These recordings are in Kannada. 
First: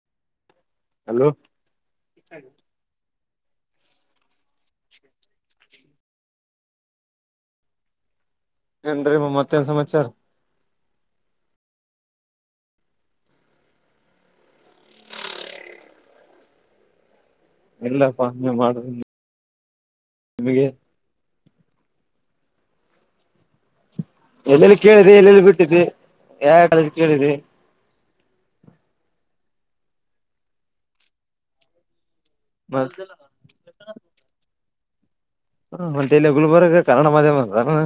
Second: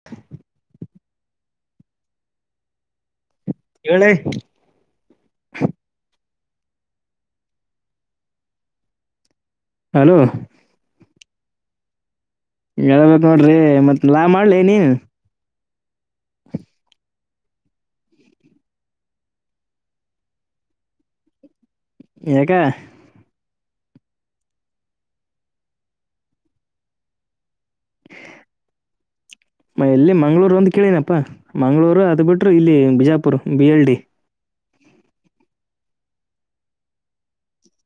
[inaudible] ಹಲೋ ಹೇಳಿ ಹೇಳಿ ಏನ್ರೀ ಮ ಮತ್ತೇನ್ ಸಮಾಚಾರ ಹಲೋ ಹೇಳ್ಬೇಕು ನೋಡ್ರಿ ಮತ್ ನಾ ಮಾಡ್ಲಿ ನೀ ಇಲ್ಲ ಪ ನೀವ್ ಮಾಡ್ರಿ ನಿಮಗೆ ಯಾಕೆ ಎಲ್ಲೆಲ್ಲಿ ಕೇಳಿದಿ ಎಲ್ಲೆಲ್ಲಿ ಬಿಟ್ಟಿದಿ ಯಾವ್ಯಾವ [unintelligible] ಕೇಳಿದಿ ಮ ಎಲ್ಲಿ ಮಂಗಳೂರು ಒಂದು ಕೇಳಿನಪ್ಪಾ ಮಂಗಳೂರು ಅದು ಬಿಟ್ರು ಇಲ್ಲಿ ಮತ್ತೆ ಬಿಜಾಪುರ್ ಬಿ ಎಲ್ ಡಿ ಹ ಮತ್ತಲ್ಲಿ ಗುಲ್ಬರ್ಗ ಕನ್ನಡ ಮಾಧ್ಯಮ ಅಲ್ಲೇನೊ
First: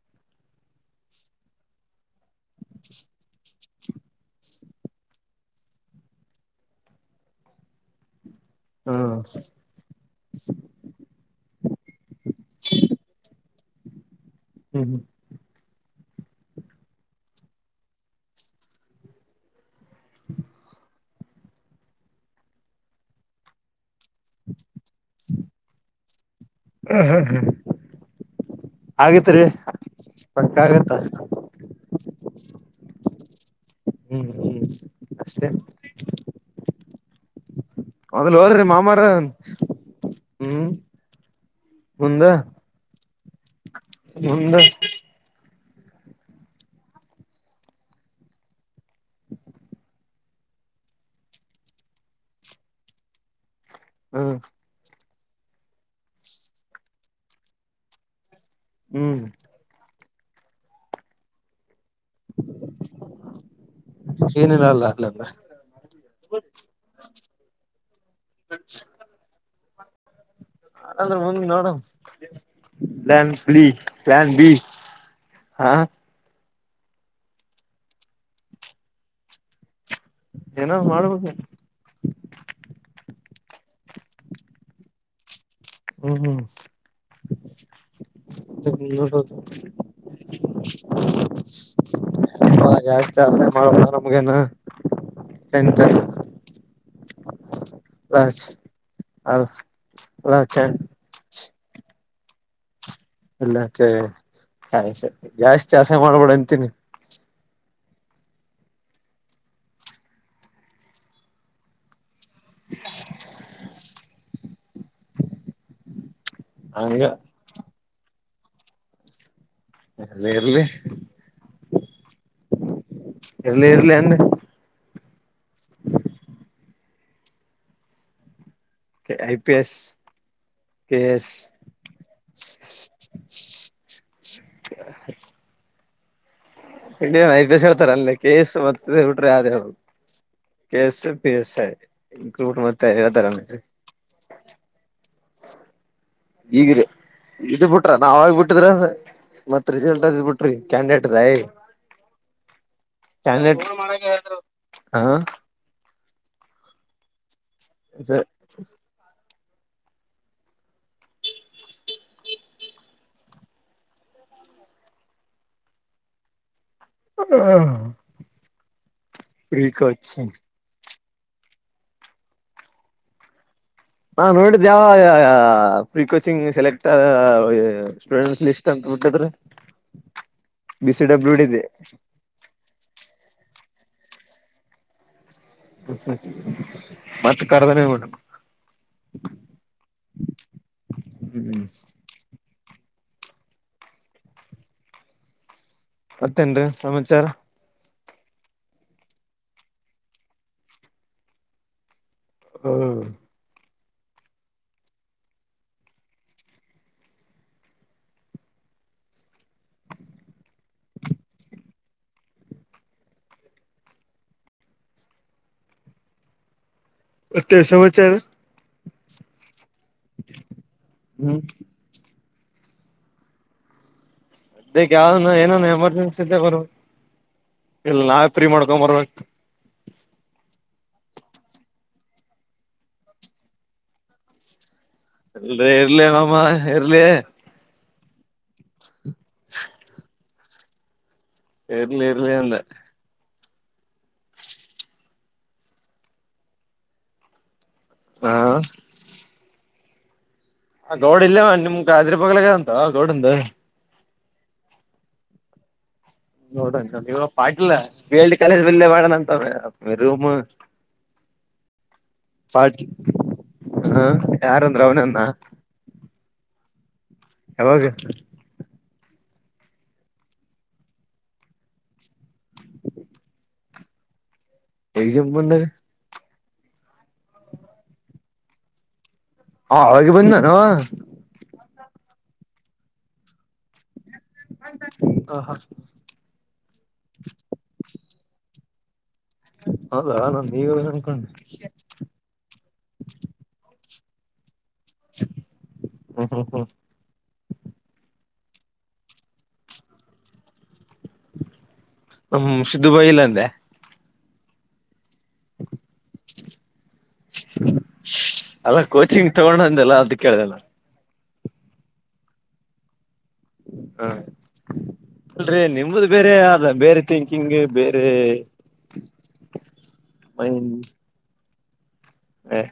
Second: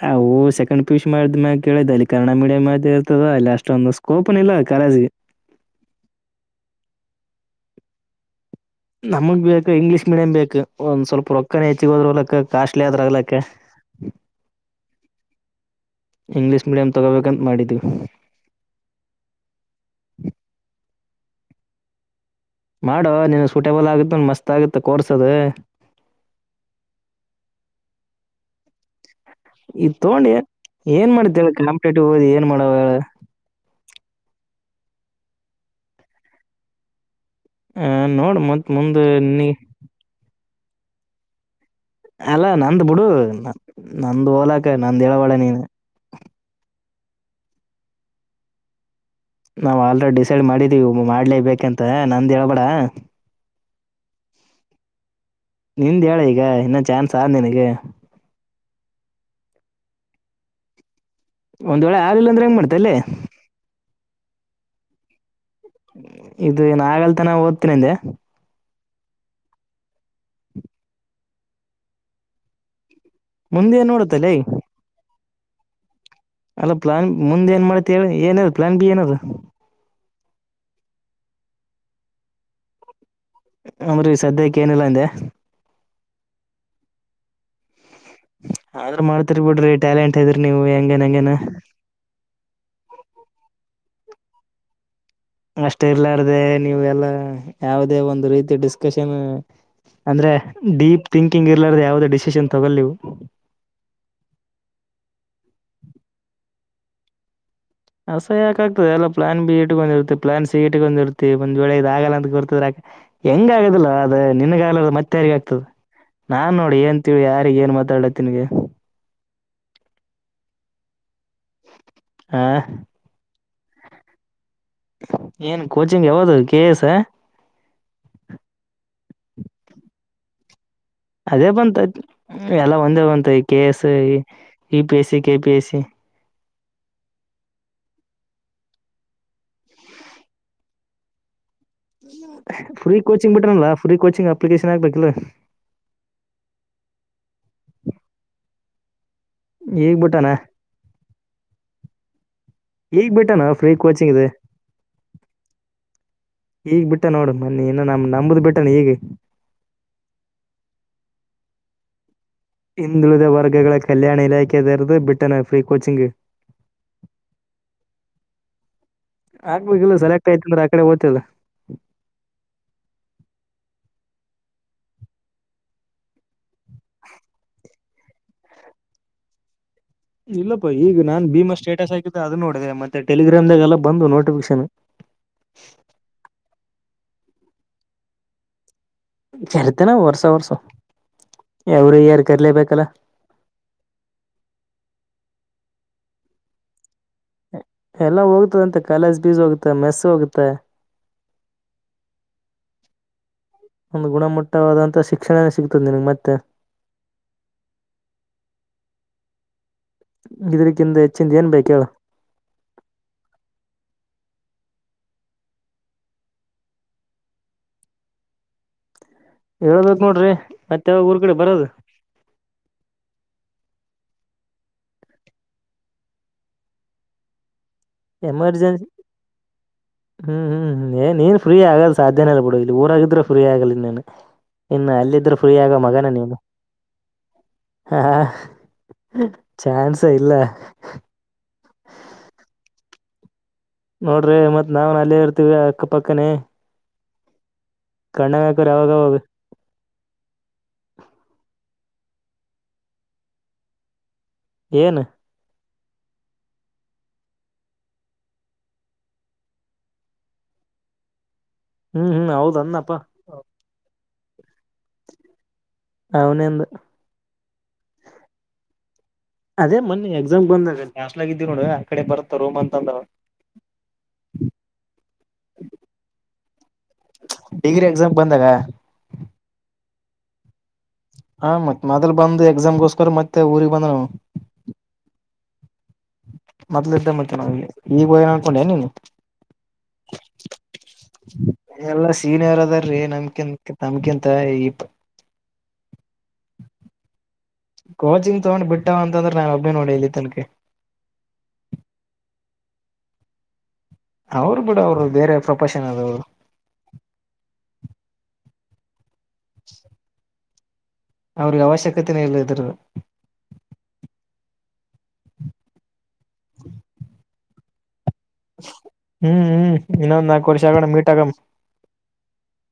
ನಾವು ಸೆಕೆಂಡ್ ಪಿಯುಸಿ ಮಾಡಿದ್ ಮ್ಯಾಕ್ ಕೇಳಿದು ಅಲ್ಲಿ ಕನ್ನಡ ಮೀಡಿಯಂ ಅದು ಇರತ್ತದ ಅಸ್ಟ್ ಒಂದ್ ಓಪನ್ ಇಲ್ಲ ಕಾಲೇಜ್ಗೆ ಹ್ಮ್ ನಮಗ್ ಬೇಕು ಇಂಗ್ಲೀಷ್ ಮೀಡಿಯಂ ಬೇಕು. ಒಂದ್ ಸ್ವಲ್ಪ ರೊಕ್ಕನೆ ಹೆಚ್ಚಿಗ ಹೋದ್ರಗ್ಲಕ್ಕ ಕಾಸ್ಟ್ಲಿ ಆದ್ರ ಆಗ್ಲಕ್ಕ. ಹ್ಮ್ ಹ್ಮ್ ಇಂಗ್ಲೀಷ್ ಮೀಡಿಯಂ ತಗೋಬೇಕಂತ ಮಾಡಿದ್ವಿ. ಹ ಮಾಡೋ ನೀನ್ ಸೂಟೇಬಲ್ ಆಗತ್ತೆ ಮಸ್ತ್ ಆಗುತ್ತೆ ಕೋರ್ಸ್ ಅದೂ. ಹ್ಮ್ ಹ್ಮ್ ಹ್ಮ್ ಆಗೇತ್ರಿ ಪಕ್ಕ ಆಗುತ್ತ. ನಿದ್ದೊ ನಮ್ಮ ಟಿಟಿಓ ಏನ್ ಮಾಡಾವ. ಹ್ಮ್ ಹ್ಮ್ ಅಷ್ಟೇ ಅದನ್ನ ನೋಡ್ ನೋಡ್ರೀ ಮತ್ ಮುಂದ್ ಮಾಮಾರೆ ನೀ ಹ್ಮ್ ಮುಂದ ಅಲ್ಲಾ ನಂದ ಬುಡು ನಂದ ಮುಂದ ಹೋಲಕ ನಂದು ಹೇಳಬ್ಯಾಡ ನೀನು. ನಾವ್ ಆಲ್ರೆಡಿ ಡಿಸೈಡ್ ಮಾಡಿದೀವಿ ಮಾಡ್ಲೇ ಬೇಕಂತ ನಂದ ಹೇಳ್ಬೇಡ. ಹ್ಮ ನಿಂದ್ ಹೇಳ ಈಗ ಇನ್ನ ಚಾನ್ಸ್ ಆದ ನಿನಗೆ ಹ್ಮ್ ಒಂದ್ ವೇಳೆ ಆಗಲ್ಲಿಲ್ಲ ಅಂದ್ರೆ ಏನ್ ಮಾಡ್ತತಿಯಾ ಅಲ್ಲೇ. ಏನಿಲ್ಲ ಅಲ್ಲ ಅಲ್ಲ ಅಲ್ಲ ಇದು ಏನಾಗಲ್ ತಾನೆ ಓದ್ತಿಂದೆ. ಅಂದ್ರೆ ಮುಂದ ನೋಡು ಪ್ಲಾನ್ ಬಿ ಮುಂದೆ ಏನ್ ಪ್ಲಾನ್ ನೋಡತ್ತಲ್ಲೇ ಬಿ ಹಾ ಅಲ್ಲ ಪ್ಲಾನ್ ಮುಂದೆ ಏನ್ ಮಾಡತ್ತೀ ಹೇಳ ಏನಾರ ಪ್ಲಾನ್ ಬಿ ಏನಾದು. ಏನ್ ಮಾಡಬೇಕು ಬರೀ ಸದ್ಯಕ್ಕೆ ಏನಿಲ್ಲಾ ಅಂದೆ. ಹ್ಮ್ ಆದ್ರೂ ನೋಡ್ಬೇಕು ಮಾಡ್ತಿರಿ ಬಿಡ್ರಿ ಟ್ಯಾಲೆಂಟ್ ಇದ್ರಿ ನೀವು ಹೆಂಗನ್ ಹೆಂಗೇನ- ಆ ಜಾಸ್ತಿ ಅದ್ರೆ ಮಾಡಬೋದು ನಮಗೇನು. ಅಷ್ಟ ಇರ್ಲ್ಲಾರ್ದೆ ನೀವೆ ಎಲ್ಲಾ ಯಾವುದೇ ಒಂದು ರೀತಿ ಡಿಸ್ಕಷನ್ ಅಂದ್ರೆ ಡೀಪ್ ಥಿಂಕಿಂಗ್ ಇರಾರ್ರೆ ಯಾವುದೇ ಡಿಸಿಷನ್ ತಗೋ ನೀವು. ಇಲ್ಲ ಸರಿ ಸರಿ ಜಾಸ್ತಿ ಆಸೆ ಮಾಡ್ಬೇಡ ಅಂತೀನಿ. ಹಸೆ ಯಕಾಗಗ್ತದೆಲ್ಲ ಪ್ಲಾನ್ ಬಿ ಇಟ್ಟಕಂದ್ ಇರ್ತ್ತ ಪ್ಲಾನ್ ಸಿಗಿಟ್ಟಕಂದಿರ್ತಿ ಒಂದ್ ವೇಳೆ ಇದ ಆಗಲ್ಲ ಅಂತ್ ಹೆಂಗ ಆಗೊದಿಲ್ಲ ಅದ ನಿನಗೆ ಆಗ್ಲ ಮತ್ತೆ ಯಾರಿಗ ಆಗ್ತದ ನಾನ್ ನೋಡಿ ಹಂಗ ಏನ್ಂತಿ ಯಾರ್ ಏನ್ ಮಾತಾಡ ತಿನ್ಗೆ ಇರರ್ಲ್ಲಿ ಹ ಅಂದೆ ಏನ್ ಕೋಚಿಂಗ್ ಯಾವ್ದೋ ಕೆ ಎ ಎಸ್ ಹ I P S K S ಅದೇ ಬಂತ ಎಲ್ಲ ಒಂದೇ ಬಂತ K A S E P S C, K P S C. ಇನ್ ಐ ಪಿ ಎಸ್ ಹೇಳ್ತಾರ್ ಅಲ್ಲಿ ಕೆ ಎಂ ಎಸ್ ಮತ್ತ ಬಿಟ್ರೆ ಯಾವ್ದೂ ಹೇಳು. K S IPS free coaching ಬಿಟನಲ್ಲ ಫ್ರೀ ಕೋಚಿಂಗ್ ಅಪ್ಲಿಕೇಶನ್ ಹಾಕ್ಬೇಕಲ್ ಈಗಿರಿ ಇದೂ ಬಿಟ್ರೆ ನಾವ ಆಗ ಬಿಟ್ಟಿದ್ರ ಮತ್ ಈಗ್ ರಿಸಲ್ಟ್ ಇದ್ ಬಿಟ್ಟಾನ ಬಿಟ್ರಿ- ಕ್ಯಾಂಡೇಟದೈ ಈಗ್ ಬಿಟ್ಟಾನ ಕ್ಯಾಂಡೇಟ್ ಫ್ರೀ ಕೋಚಿಂಗ್ ಇದೆ ಹಾ ಈಗ್ ಬಿಟ್ಟೆ ನೋಡು ಮನೀ ಇನ್ನ ನಮ್ ನಮ್ ನಂಬ್ದ್ ಬಿಟ್ಟಾನ ಈಗ. ಹಿಂದುಳಿದ ವರ್ಗಗಳ ಕಲ್ಯಾಣ ಇಲಾಖೆದೌರ್ದು ಬಿಟ್ಟನ ಫ್ರೀ ಕೋಚಿಂಗ್. ಹಾ. ಹಾಕ್ಬೇಕ ಇಲ್ಲ ಸೆಲೆಕ್ಟ್ ಆಯ್ತ್ ಅಂದ್ರ ಅಕಡೆ ಓತಿಲ್ಲ. ಹಾ ನೋಡಿದ್ಯಾ ಅವ್ವ್ ಫ್ರೀ ಕೋಚಿಂಗ್ ಸೆಲೆಕ್ಟ್ ಆದ. ಸ್ಟೂಡೆಂಸ್ ಲಿಸ್ಟ ಅಂತ ಬಿಟ್ಟಿದ್ರ. ಇಲ್ಲಪ್ಪಾ ಬಿ ಈಗ ಸಿ ನಾನ್ ಡಬ್ಲ್ಯೂ ಭೀಮಾ ಡಿದೆ ಸ್ಟೇಟಸ್ ಹಾಕಿದ್ದ ಅದು ನೋಡಿದೆೆ ಮತ್ತೆ ಟೆಲಿಗ್ರಾಮದಾಗೆಲ್ಲ ಬಂದ್ವು ನೋಟಿಫಿಕೇಶನ್. ಮತ್ತ ಕರದ್ರ. [unintelligible] ಕರೀತನವಾ ವರ್ಷ ವರ್ಷ ಹ್ಮ್ ಎವ್ರಿ ಇಯರ್ ಕರ್ಲೇಬೇಕಲ್ಲ. ಮತ್ತೇನ್ ರೀ ಸಮಾಚಾರ. ಎಲ್ಲ ಹೋಗ್ತದ ಅಂತೆ ಕಾಲೇಜ್ ಪೀಜ ಹೋಗುತ್ತೆ ಮೆಸ್ಸ ಹೋಗುತ್ತೆ. ಹ್ಮ್. ಒಂದು ಗುಣಮಟ್ಟವಾದಂತಹ ಶಿಕ್ಷಣನೇ ಸಿಗ್ತದ ನಿನಗ್ ಮತ್ತೆ. ಇದ್ರಕಿಂದ ಹೆಚ್ಚಿಂದ ಏನ್ ಬೇಕ ಹೇಳ. ಮತ್ತೆ ಸಮವಚಾರ. ಹೇಳ್ಬೇಕ್ ನೋಡ್ರಿ ಮತ್ತ ಯಾವಾಗ ಊರ್ ಕಡೆ ಹ್ಮ್ ಬರೋದ. ಬೇಕ್ ಯಾವ್ದನ ಏನನಾ ಎಮರ್ಜೆನ್ಸಿ ಇದ್ದರ ಬರಬಕ್ಕ. ಎಮರ್ಜೆನ್ಸಿ. ಬರ್ಬೇಕ ಹ್ಮ್ ಹ್ಮ್ ಹ್ಮ್ ಏ ನೀನ್ ಫ್ರೀ ಆಗೋದ ಸಾಧ್ಯನೆ ಇಲ್ಲ ಬಿಡ ಇಲ್ಲಿ ಊರಾಗಿದ್ರ ಫ್ರೀ ಆಗಲ್ಲ ಇನ್ನೆನು. ಇನ್ನ ಅಲ್ಲಿ ಇರ್ಲಿರಿ ಇರ್ಲಿ ಮಾಮ ಇರ್ಲಿ. ಹಾ ಚಾನ್ಸೆ ಇಲ್ಲ. ಇರ್ಲಿ ಇರ್ಲಿ ಅಂದೇ. ನೋಡ್ರಿ ಮತ್ ನಾವ್ನ ಅಲ್ಲೇ ಇರ್ತೀವಿ ಅಕ್ಕಪಕ್ಕನೇ. ಹಾ ಕಣ್ಣಗ್ ಹಾಕೋರಿ ಅವಾಗ ಅವಾಗ. ಆ ಗೌಡ್ ಇಲ್ಲೇವ ನಿಮ್ಗ ಇದ್ರ ಬಗಲಗ ಆದ ಅಂತ ಗೌಡಂದ. ಏನ. ನೋಡಂತಿ ಅಂತ ಪಾಟೀಲ್ ಬಿಲ್ಡಿ ಕಾಲೇಜ್ ಬಲ್ಲೆ ಮಾಡ್ಯಾನ್ ಅಂತ ರೂಮ್. ಹ್ಮ್ ಹ್ಮ್ ಹೌದ್ ಅನ್ನಪ್ಪಾ ಹ್ಮ್ ಯಾರಂದ್ರ ಅವ್ನೆ ಅದ್ನ. [unintelligible] ಯಾವಾಗ. ಅದೇ ಮನ್ನಿ ಎಕ್ಸಾಮ್ ಬಂದಗ ಹಾಸ್ಟೆಲ್ಗ ಇದ್ದೀವಿ ನೋಡ ಅಕಡೆ ಬರತ್ತವ್ ರೂಮ್ ಅಂತದ. [inaudible] ಎಕ್ಸಾಮ್ ಬಂದಗ. ಡಿಗ್ರಿ ಎಕ್ಸಾಮ್ ಬಂದಾಗ. ಅವ ಅವಾಗೆ ಬಂದ್ನ್ವ ಅವ. ಹಾ ಮತ್ ಮದಲ್ ಬಂದ ಎಕ್ಸಾಮ್ಗೋಸ್ಕರ ಮತ್ತೆ ಊರಿಗ್ ಬಂದನ್ ಅವ. ಹ ಹಾ. ಮೊದ್ಲ್ ಇದ್ದ ಮತ್ತೆನ ಈಗ ಹೋಗ್ಯಾನ್ ಅನ್ಕೊಂಡಿ ಏನ್ ನೀನ್. ಹೌದಾ ನಂದ ಈಗ ಹೋಗ್ಯಾನ್ ಅನ್ಕೊಂಡಿನಿ. ಎಲ್ಲಾ ಸೀನಿಯರ್ ಅದಾರ್ ರೀ ನಮ್ಕಿಂತ ತಮ್ಕಿಂತ ಈಪ್ ಹ್ಮ ಹ್ಮ ಹ್ಮ್. ಕೋಚಿಂಗ್ ತಗೊಂಡ್ ಬಿಟ್ಟಾವ ಅಂದ್ರ ನಾನ್ ಒಬ್ಬೇನೇ ನೋಡ್ ಇಲ್ಲಿ. ತನಗೆ ಹ್ಮ್ ನಮ್ ಸಿದ್ದುಗ ಹೋಗಿಲ್ಲ ಅಂದ್ಯ. ಅವ್ರು ಬಿಡ ಅವ್ರು ಬೇರೆ ಪ್ರೊಫೆಷನ್ ಅದು [inaudible] ಅಲ್ಲ ಕೋಚಿಂಗ್ ತಗೊಂಡ ಅಂದಲ್ಲ ಅದು ಕೇಳದೆ ನಾ ಅವ್ರಿಗೆ ಅವಶ್ಯಕತೆ ಇಲ್ಲ ಇದರದ ಹಾ [inaudible] ಅಲ್ರಿ ನಿಮ್ಮ್ದು ಬೇರೆ ಅದ ಬೇರೆ ಥಿಂಕಿಂಗ್ ಬೇರೆ [inaudible] ಹ್ಮ್ ಹ್ಮ್ ಇನ್ನೊಂದ್ ನಾಕ ವರ್ಷ ಆಗೋಣ ಮೀಟ್ ಆಗಮ. ಏ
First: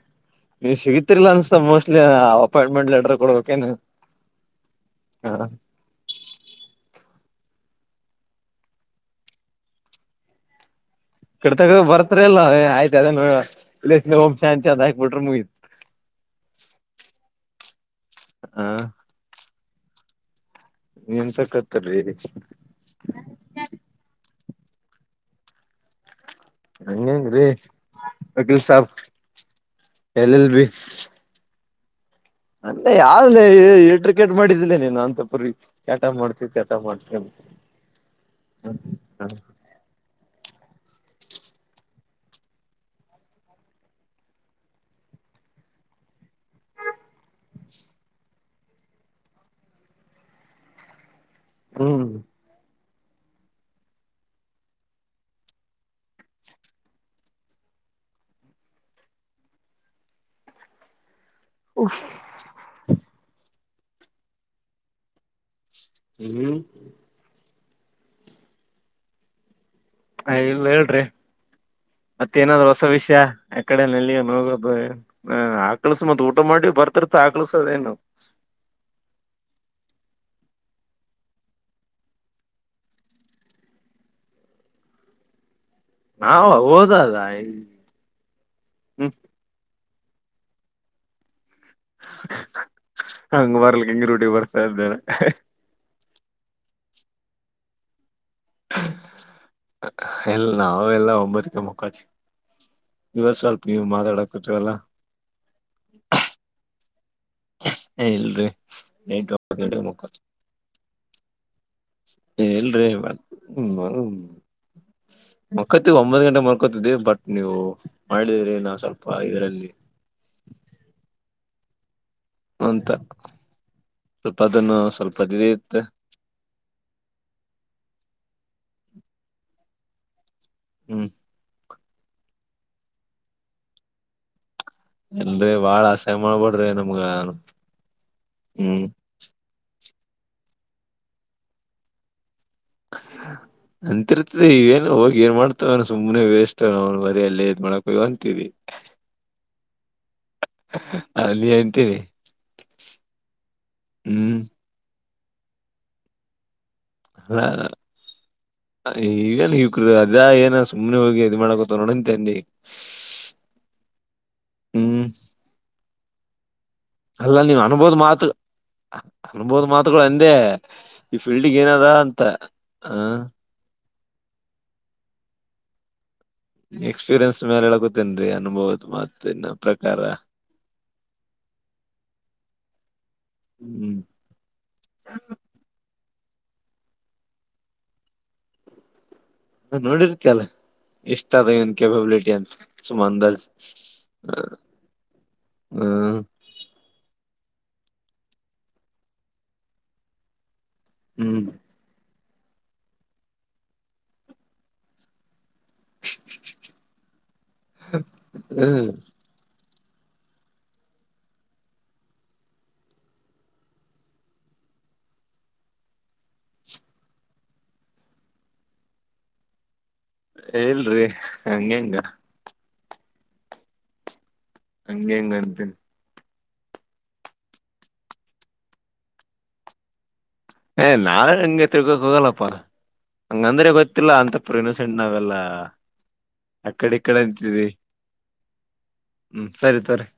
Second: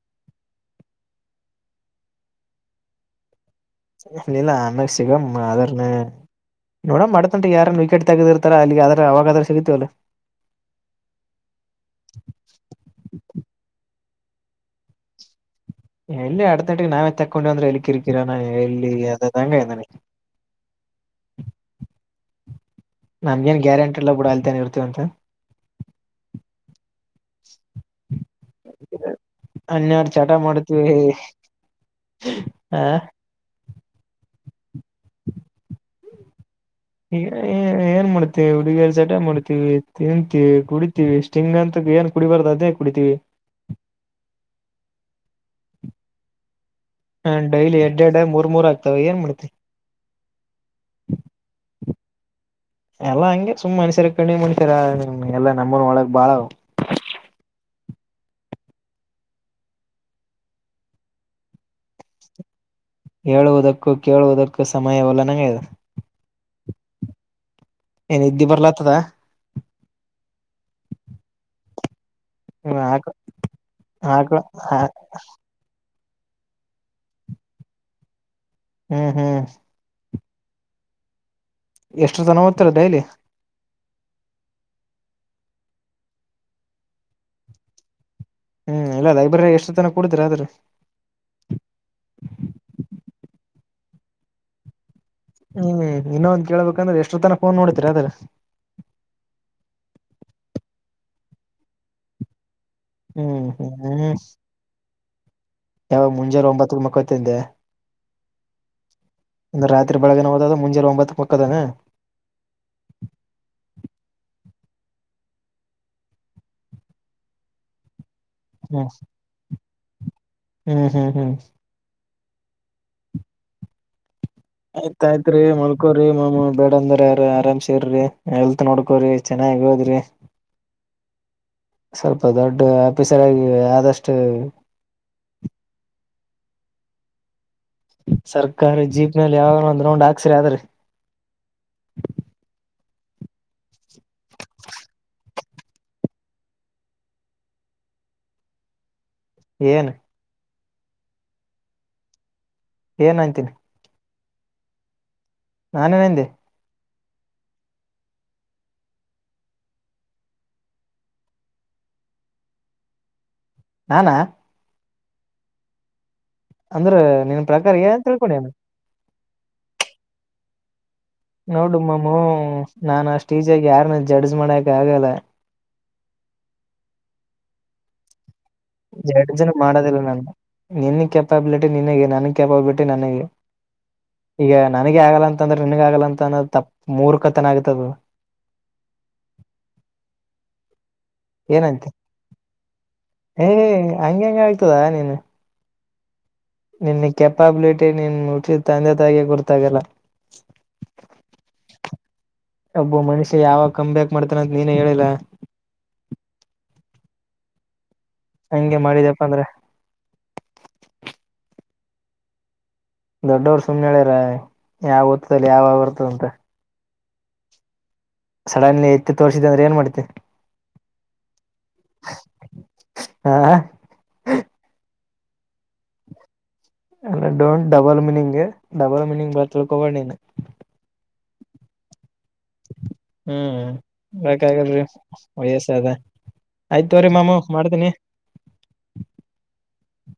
ನೀವ್ ಸಿಗತಿರ್ಲಾ ಅನ್ಸತ ಮೋಸ್ಟ್ಲಿ ಅಪಾಯಿಂಟ್ಮೆಂಟ್ ಲೆಟರ ಕೊಡಬೇಕ ಏನ್ [unintelligible] ಸಿಗಂ ಅರನ ನೋಡ ಮಾಡತಂಟ ಯಾರನ್ ವಿಕಟ್ ತಗಿತಾರ ಅಲ್ಲಿ ಆದ್ರ ಅವಾಗಾದ್ರೆ ಸಿಗತಿವಲ್ಲ ಇಕ್ಕಡ ತಗದರ ಬರ್ತರಿ ಅಲ್ಲ ಆಯ್ತ ಅದನ ಇಲ್ಲೆ ಓಂ ಶಾಂತಿ ಅಂತ ಹಾಕ್ ಬಿಟ್ರ ಮುಗಿತ. ಎಲ್ಲಿ ಅಡತನಾಟ ನಾವೇ ತಕೊಂಡು ಅಂದ್ರೆ ಎಲ್ಲಿ ಕಿರಿಕಿರಾನ ಹ ಎಲ್ಲಿ ಅದದಂಗ ಇದಾನೆ ನೀನ್ಸಕತ್ತರಿ ನಮಗೇನ್ ಗ್ಯಾರಂಟಿಲ್ಲ ಬಿಡ ಅಲ್ದೇನ್ ಇರ್ತೀವಂತ.. ಹಂಗ ಹೆಂಗ್ರೀ [inaudible] ವಕೀಲ್ ಸಾಬ್. ಹನ್ಯಾಡ ಚಟ ಎಲ್ ಎಲ್ ಮಾಡತಿವಿ... ಎ ಯಾವ ಎಟ್ರಕೆಟ್ ಮಾಡಿದಿಲ್ಲ ನೀನ ಅಂತ ಪರಿ ಚಟ ಮಾಡ್ತಿ ಚಟ ಮಾಡ್ತಿ ಎ ಅಂತ ಏನ್ ಮಾಡ್ತಿವಿ ಹುಡುಗಿಯರ್ ಚಟ ಮಾಡ್ತೀವಿ. ತಿಂತೀವಿ ಕುಡಿತೀವಿ ಸ್ಟಿಂಗ್ ಅಂತ ಏನ್ ಕುಡಿಬಾರ್ದು ಅದೇ ಕುಡಿತೀವಿ. [inaudible] [inaudible] ಹ ಡೈಲಿ ಯಟ್ಟ ಟೈಮ ಮೂರ ಮೂರ ಆಗ್ತಾವ ಏನ್ ಮಾಡ್ತಿ ಹ್ಮ್ ಎಲ್ಲಾ ಹಂಗೆ ಸುಮ್ಮ ಮನ್ಸ್ಯ ಕಣ್ಮೆ ಮಾಡ್ಸರ ಎಲ್ಲ ನಮ್ಮನ್ ಒಳಗ್ ಬಾಳ ಅವ [inaudible] ಹೇಳುವುದಕ್ಕೂ ಕೇಳುವುದಕ್ಕೂ ಸಮಯವಲ್ಲ ಅನ್ನಂಗ ಆಗೆದ. ಹ್ಮ್ ಏ ಇದ್ದಿ ಬರ್ಲಾತ್ತದ... ಹ ಇಲ್ಲ ಹೇಳ್ರಿ. ಮತ್ತೇಏನಾದ್ರು ಹೊಸ ಆಕ ವಿಷಯ ಯಕಡೆ ನಲ್ಲಿಗನ ಆಕಳ ಹೋಗೋದು [inaudible] ಹ ಆಕಳಸ ಮತ್ತ ಊಟ ಮಾಡಿ ಬರ್ತಿರ್ತದ ಆಕಸದೇ ಏನ ಹ್ಮ್ ಹ್ಮ್ ಎಷ್ಟ ಜನ ಓದ್ತರಿ ಡೈಲಿ ನಾವು ಓದದ ಐ ಹ್ಮ್ ಇಲ್ಲ ಲೈಬ್ರರರಿ ಎಷ್ಟುತನ ಕುಡತೀರ ಆದರ [unintelligible] ಹಂಗ ಬರ್ಲಿಕ್ಕೆ ಹಿಂಗ ರೂಟಿ ಬರ್ತಾ ಇದ್ದೇನ ಹ್ಮ್ ಇನ್ನೊಂದ ಕೇಳ್ಬೇಕಂದ್ರ ಎಷ್ಟೊ ತನ ಫೋನ್ ನೋಡತಿರಿ ಅದ್ರ [unintelligible] ಇಲ್ಲ ನಾವ ಎಲ್ಲ ಒಬ್ಬತಕ ಮುಕ್ಕೋತಿವಿ. ಇವತ್ತು ಹ್ಮ್ ಸ್ವಲ್ಪ ನೀವು ಹ್ಮ್ ಮಾತಾಡಾಕತ್ತಿರಲ್ಲ ಯಾವಾಗ ಮುಂಜಲೆ ಒಂಬತ್ತಕ್ಕ ಮಕ್ಕತ್ತಿಂದೆ? ಏ ಇಲ್ರಿ ಎಂಟು [inaudible] ಒಂಬತ್ತು ಅಂದ್ರ ಗಂಟೆಗೆ ರಾತ್ರಿ ಬೆಳಗ್ಗಿನ ಹೋದದ ಮುಂಜಾನೆ ಒಂಬತ್ತಕ್ಕ ಮಕ್ಕೋದನ ಎಲ್ರೀ ಇವತ್ತ ಬರು ಹ್ಮ್ ಮಕ್ಕೋತೀವಿ ಒಂಬತ್ ಗಂಟೆಗೆ ಮಲಕೋತಿದ್ದವಿ ಬಟ್ ನೀವು ಮಾಡಿದ್ರಿ ನಾ ಹ್ಮ್ ಸ್ವಲ್ಪ ಇದರಲ್ಲಿ ಹ್ಮ್ ಹ್ಮ್ ಹ್ಮ್ ಅಂತ ಸ್ವಲ್ಪ ಅದನ್ನು ಆಯ್ತ ಸ್ವಲ್ಪ ಆಯ್ತ್ರ ರಿ ಇದ ಇತ್ತ ಮಲ್ಕೋರಿ ಮಾಮ ಬೇಡ ಅಂದ್ರ ಆರಾಮ್ಸಿರ್ರಿ ಎಲ್ತ ನೋಡ್ಕೋರಿ ಚೆನ್ನಾಗಿ ಓದ್ರಿ ಹ್ಮ್ ಸ್ವಲ್ಪ ದೊಡ್ಡ ಆಫೀಸರ್ ಆಗಿ ಆದಷ್ಟು ಎಲ್ರರಿ ಬಾಳ ಆಸೆ ಮಾಡ್ಬಡ್ರಿ ನಮಗ ಸರ್ಕಾರಿ ಜೀಪ್ನಲ್ಲಿ ಯಾವಾಗ ಒಂದ್ ರೌಂಡ್ ಹಾಕ್ಸಿರಿ ಆದ್ರೀ ಹಾ ಅಂತಿರ್ತದೆ ಈವೇನು ಹೋಗಿ ಏನ್ ಮಾಡ್ತವ ಸುಮ್ಮನೆ ವೇಸ್ಟ್ ಅವ್ನು ಬರಿ ಅಲ್ಲೇ ಇದ್ ಮಾಡಕ ಹೋಗ ಅಂತಿ ಏನು ಅಲ್ಲಿ ಎಂತಿ ಏನ್ ಅಂತಿನಿ. ಹ್ಮ್ ನಾನೇನ್ ಅಂದೆ ಹ ಈವಗನ್ ಹ ಕ್ರ ಅದ ಏನ ಸುಮನೆ ಹೋಗಿ ಇದ್ ಮಾಡಕೊತ ನೋಡಂತ ಅಂದಿ. ನಾನ ಹ್ಮ್ ಅಂದ್ರ ಅಲ್ಲ ನಿನ್ ನೀವ್ ಪ್ರಕಾರ ಅನುಭೋದ ಏನ್ ಮಾತು ತಿಳ್ಕೊಂಡೇನ ಅನುಭೋದ ಮಾತುಗಳು ಅಂದೆ. ಈ ಫೀಲ್ಡಿಗ್ ನೋಡು ಏನದ ಮಾಮು ಅಂತ ಹ ನಾನ್ ಅಷ್ಟ ಯಾರನ್ನ ಜಡ್ಜ್ ಮಾಡಕ್ ಆಗಲ್ಲ‌. ಎಕ್ಪೀರಿಯನ್ಸ್ ಮೇಲೆ ಎಳ್ಕತೇನ್ರಿ ಅನ್ಬಹುದು. ಎರಡು ಜನ ಮಾಡೋದಿಲ್ಲ ನಾನು ನಿನ್ನ ಕೆಪಬಿಲಿಟಿ ನಿನಗೆ ನನ್ನ ಕೆಪಬಿಲಿಟಿ ನನಗೆ ಹ್ಮ್ ಈಗ ನನಗೆ ಆಗಲ್ಲ ಅಂದ್ರೆ ನಿನಗ ಆಗಲ್ಲ ಅಂತ ಅಂದ್ರೆ ತಪ್ಪ್ ಮೂರ್ಖತನ ಆಗುತ್ತೆ ಬ್ರೋ. ಹ ನೋಡಿರ್ತಿಲ್ಲ ಎಷ್ಟ ಅಂದೇ ಇವನ್ ಏನಂತೆ ಕೆಪಬಿಲಿಟಿ ಅಂತ ಸುಮಂದ್ ಏ ಹಂಗ ಹೆಂಗ ಆಗ್ತದ ನೀನ್ ಹ್ಮ್ ನಿನ್ನ ಕೆಪಬಿಲಿಟಿ ನಿನ್ನ ಹುಟ್ಟಿಸಿದ ತಂದೆ ತಾಯಿಗೆ ಗೊತ್ತಾಗಲ್ಲ. ಹ್ಮ್ ಒಬ್ಬ ಮನುಷ್ಯ ಯಾವಾಗ ಕಮ್ ಬ್ಯಾಕ್ ಮಾಡ್ತಾರಂತೆ ನೀನೇ ಹೇಳಿಲ್ಲ. ಹ ಹಂಗೆ ಮಾಡಿದಪ್ಪ ಅಂದ್ರೆ. ದೊಡ್ಡವರು ಸುಮ್ನೆ ಹೇಳ್ಯಾರ ಯಾವ ಹುತ್ತದಲ್ಲಿ ಯಾವ ಹಾವು ಇರುತ್ತೆ ಅಂತ. ಸಡನ್ ಎತ್ತಿ ತೋರ್ಸಿದೆ ಅಂದ್ರೆ ಏನ್ ಮಾಡ್ತಿಯ. ಹೇಳ್ರೀ ಹಾಗೇನೂ ಇಲ್ಲ. ಹಾ ಹಂಗ ಹೆಂಗ ಅಂತನಿ ಅಲ್ಲ don't double meaning double meaning ನೀನ್ ತಿಲ್ಕೋಬೇಡ ನೀನು. ಹೆ ನಾನ್ ಹಂಗೆ ತಿರ್ಕೋ ಹೋಗಲ್ಲ ಪ್ಪ ಹ್ಮ್ ಹಂಗಂದ್ರೆ ಗೊತ್ತಿಲ್ಲ ಅಂತಪ ಬೇಕಾಗಲ್ರಿ ಇನಸೆಂಟ್ ನಾವೆಲ್ಲಾ. ವಯಸ್ಸ ಅದ ಅ ಆಯ್ತ್ ಕಡೆ ಈ ತೋರಿ ಕಡೆ ಮಾಮು ಅಂತವಿ ಮಾಡ್ತೀನಿ. ಹ್ಮ್ ಸರಿ ತರಿ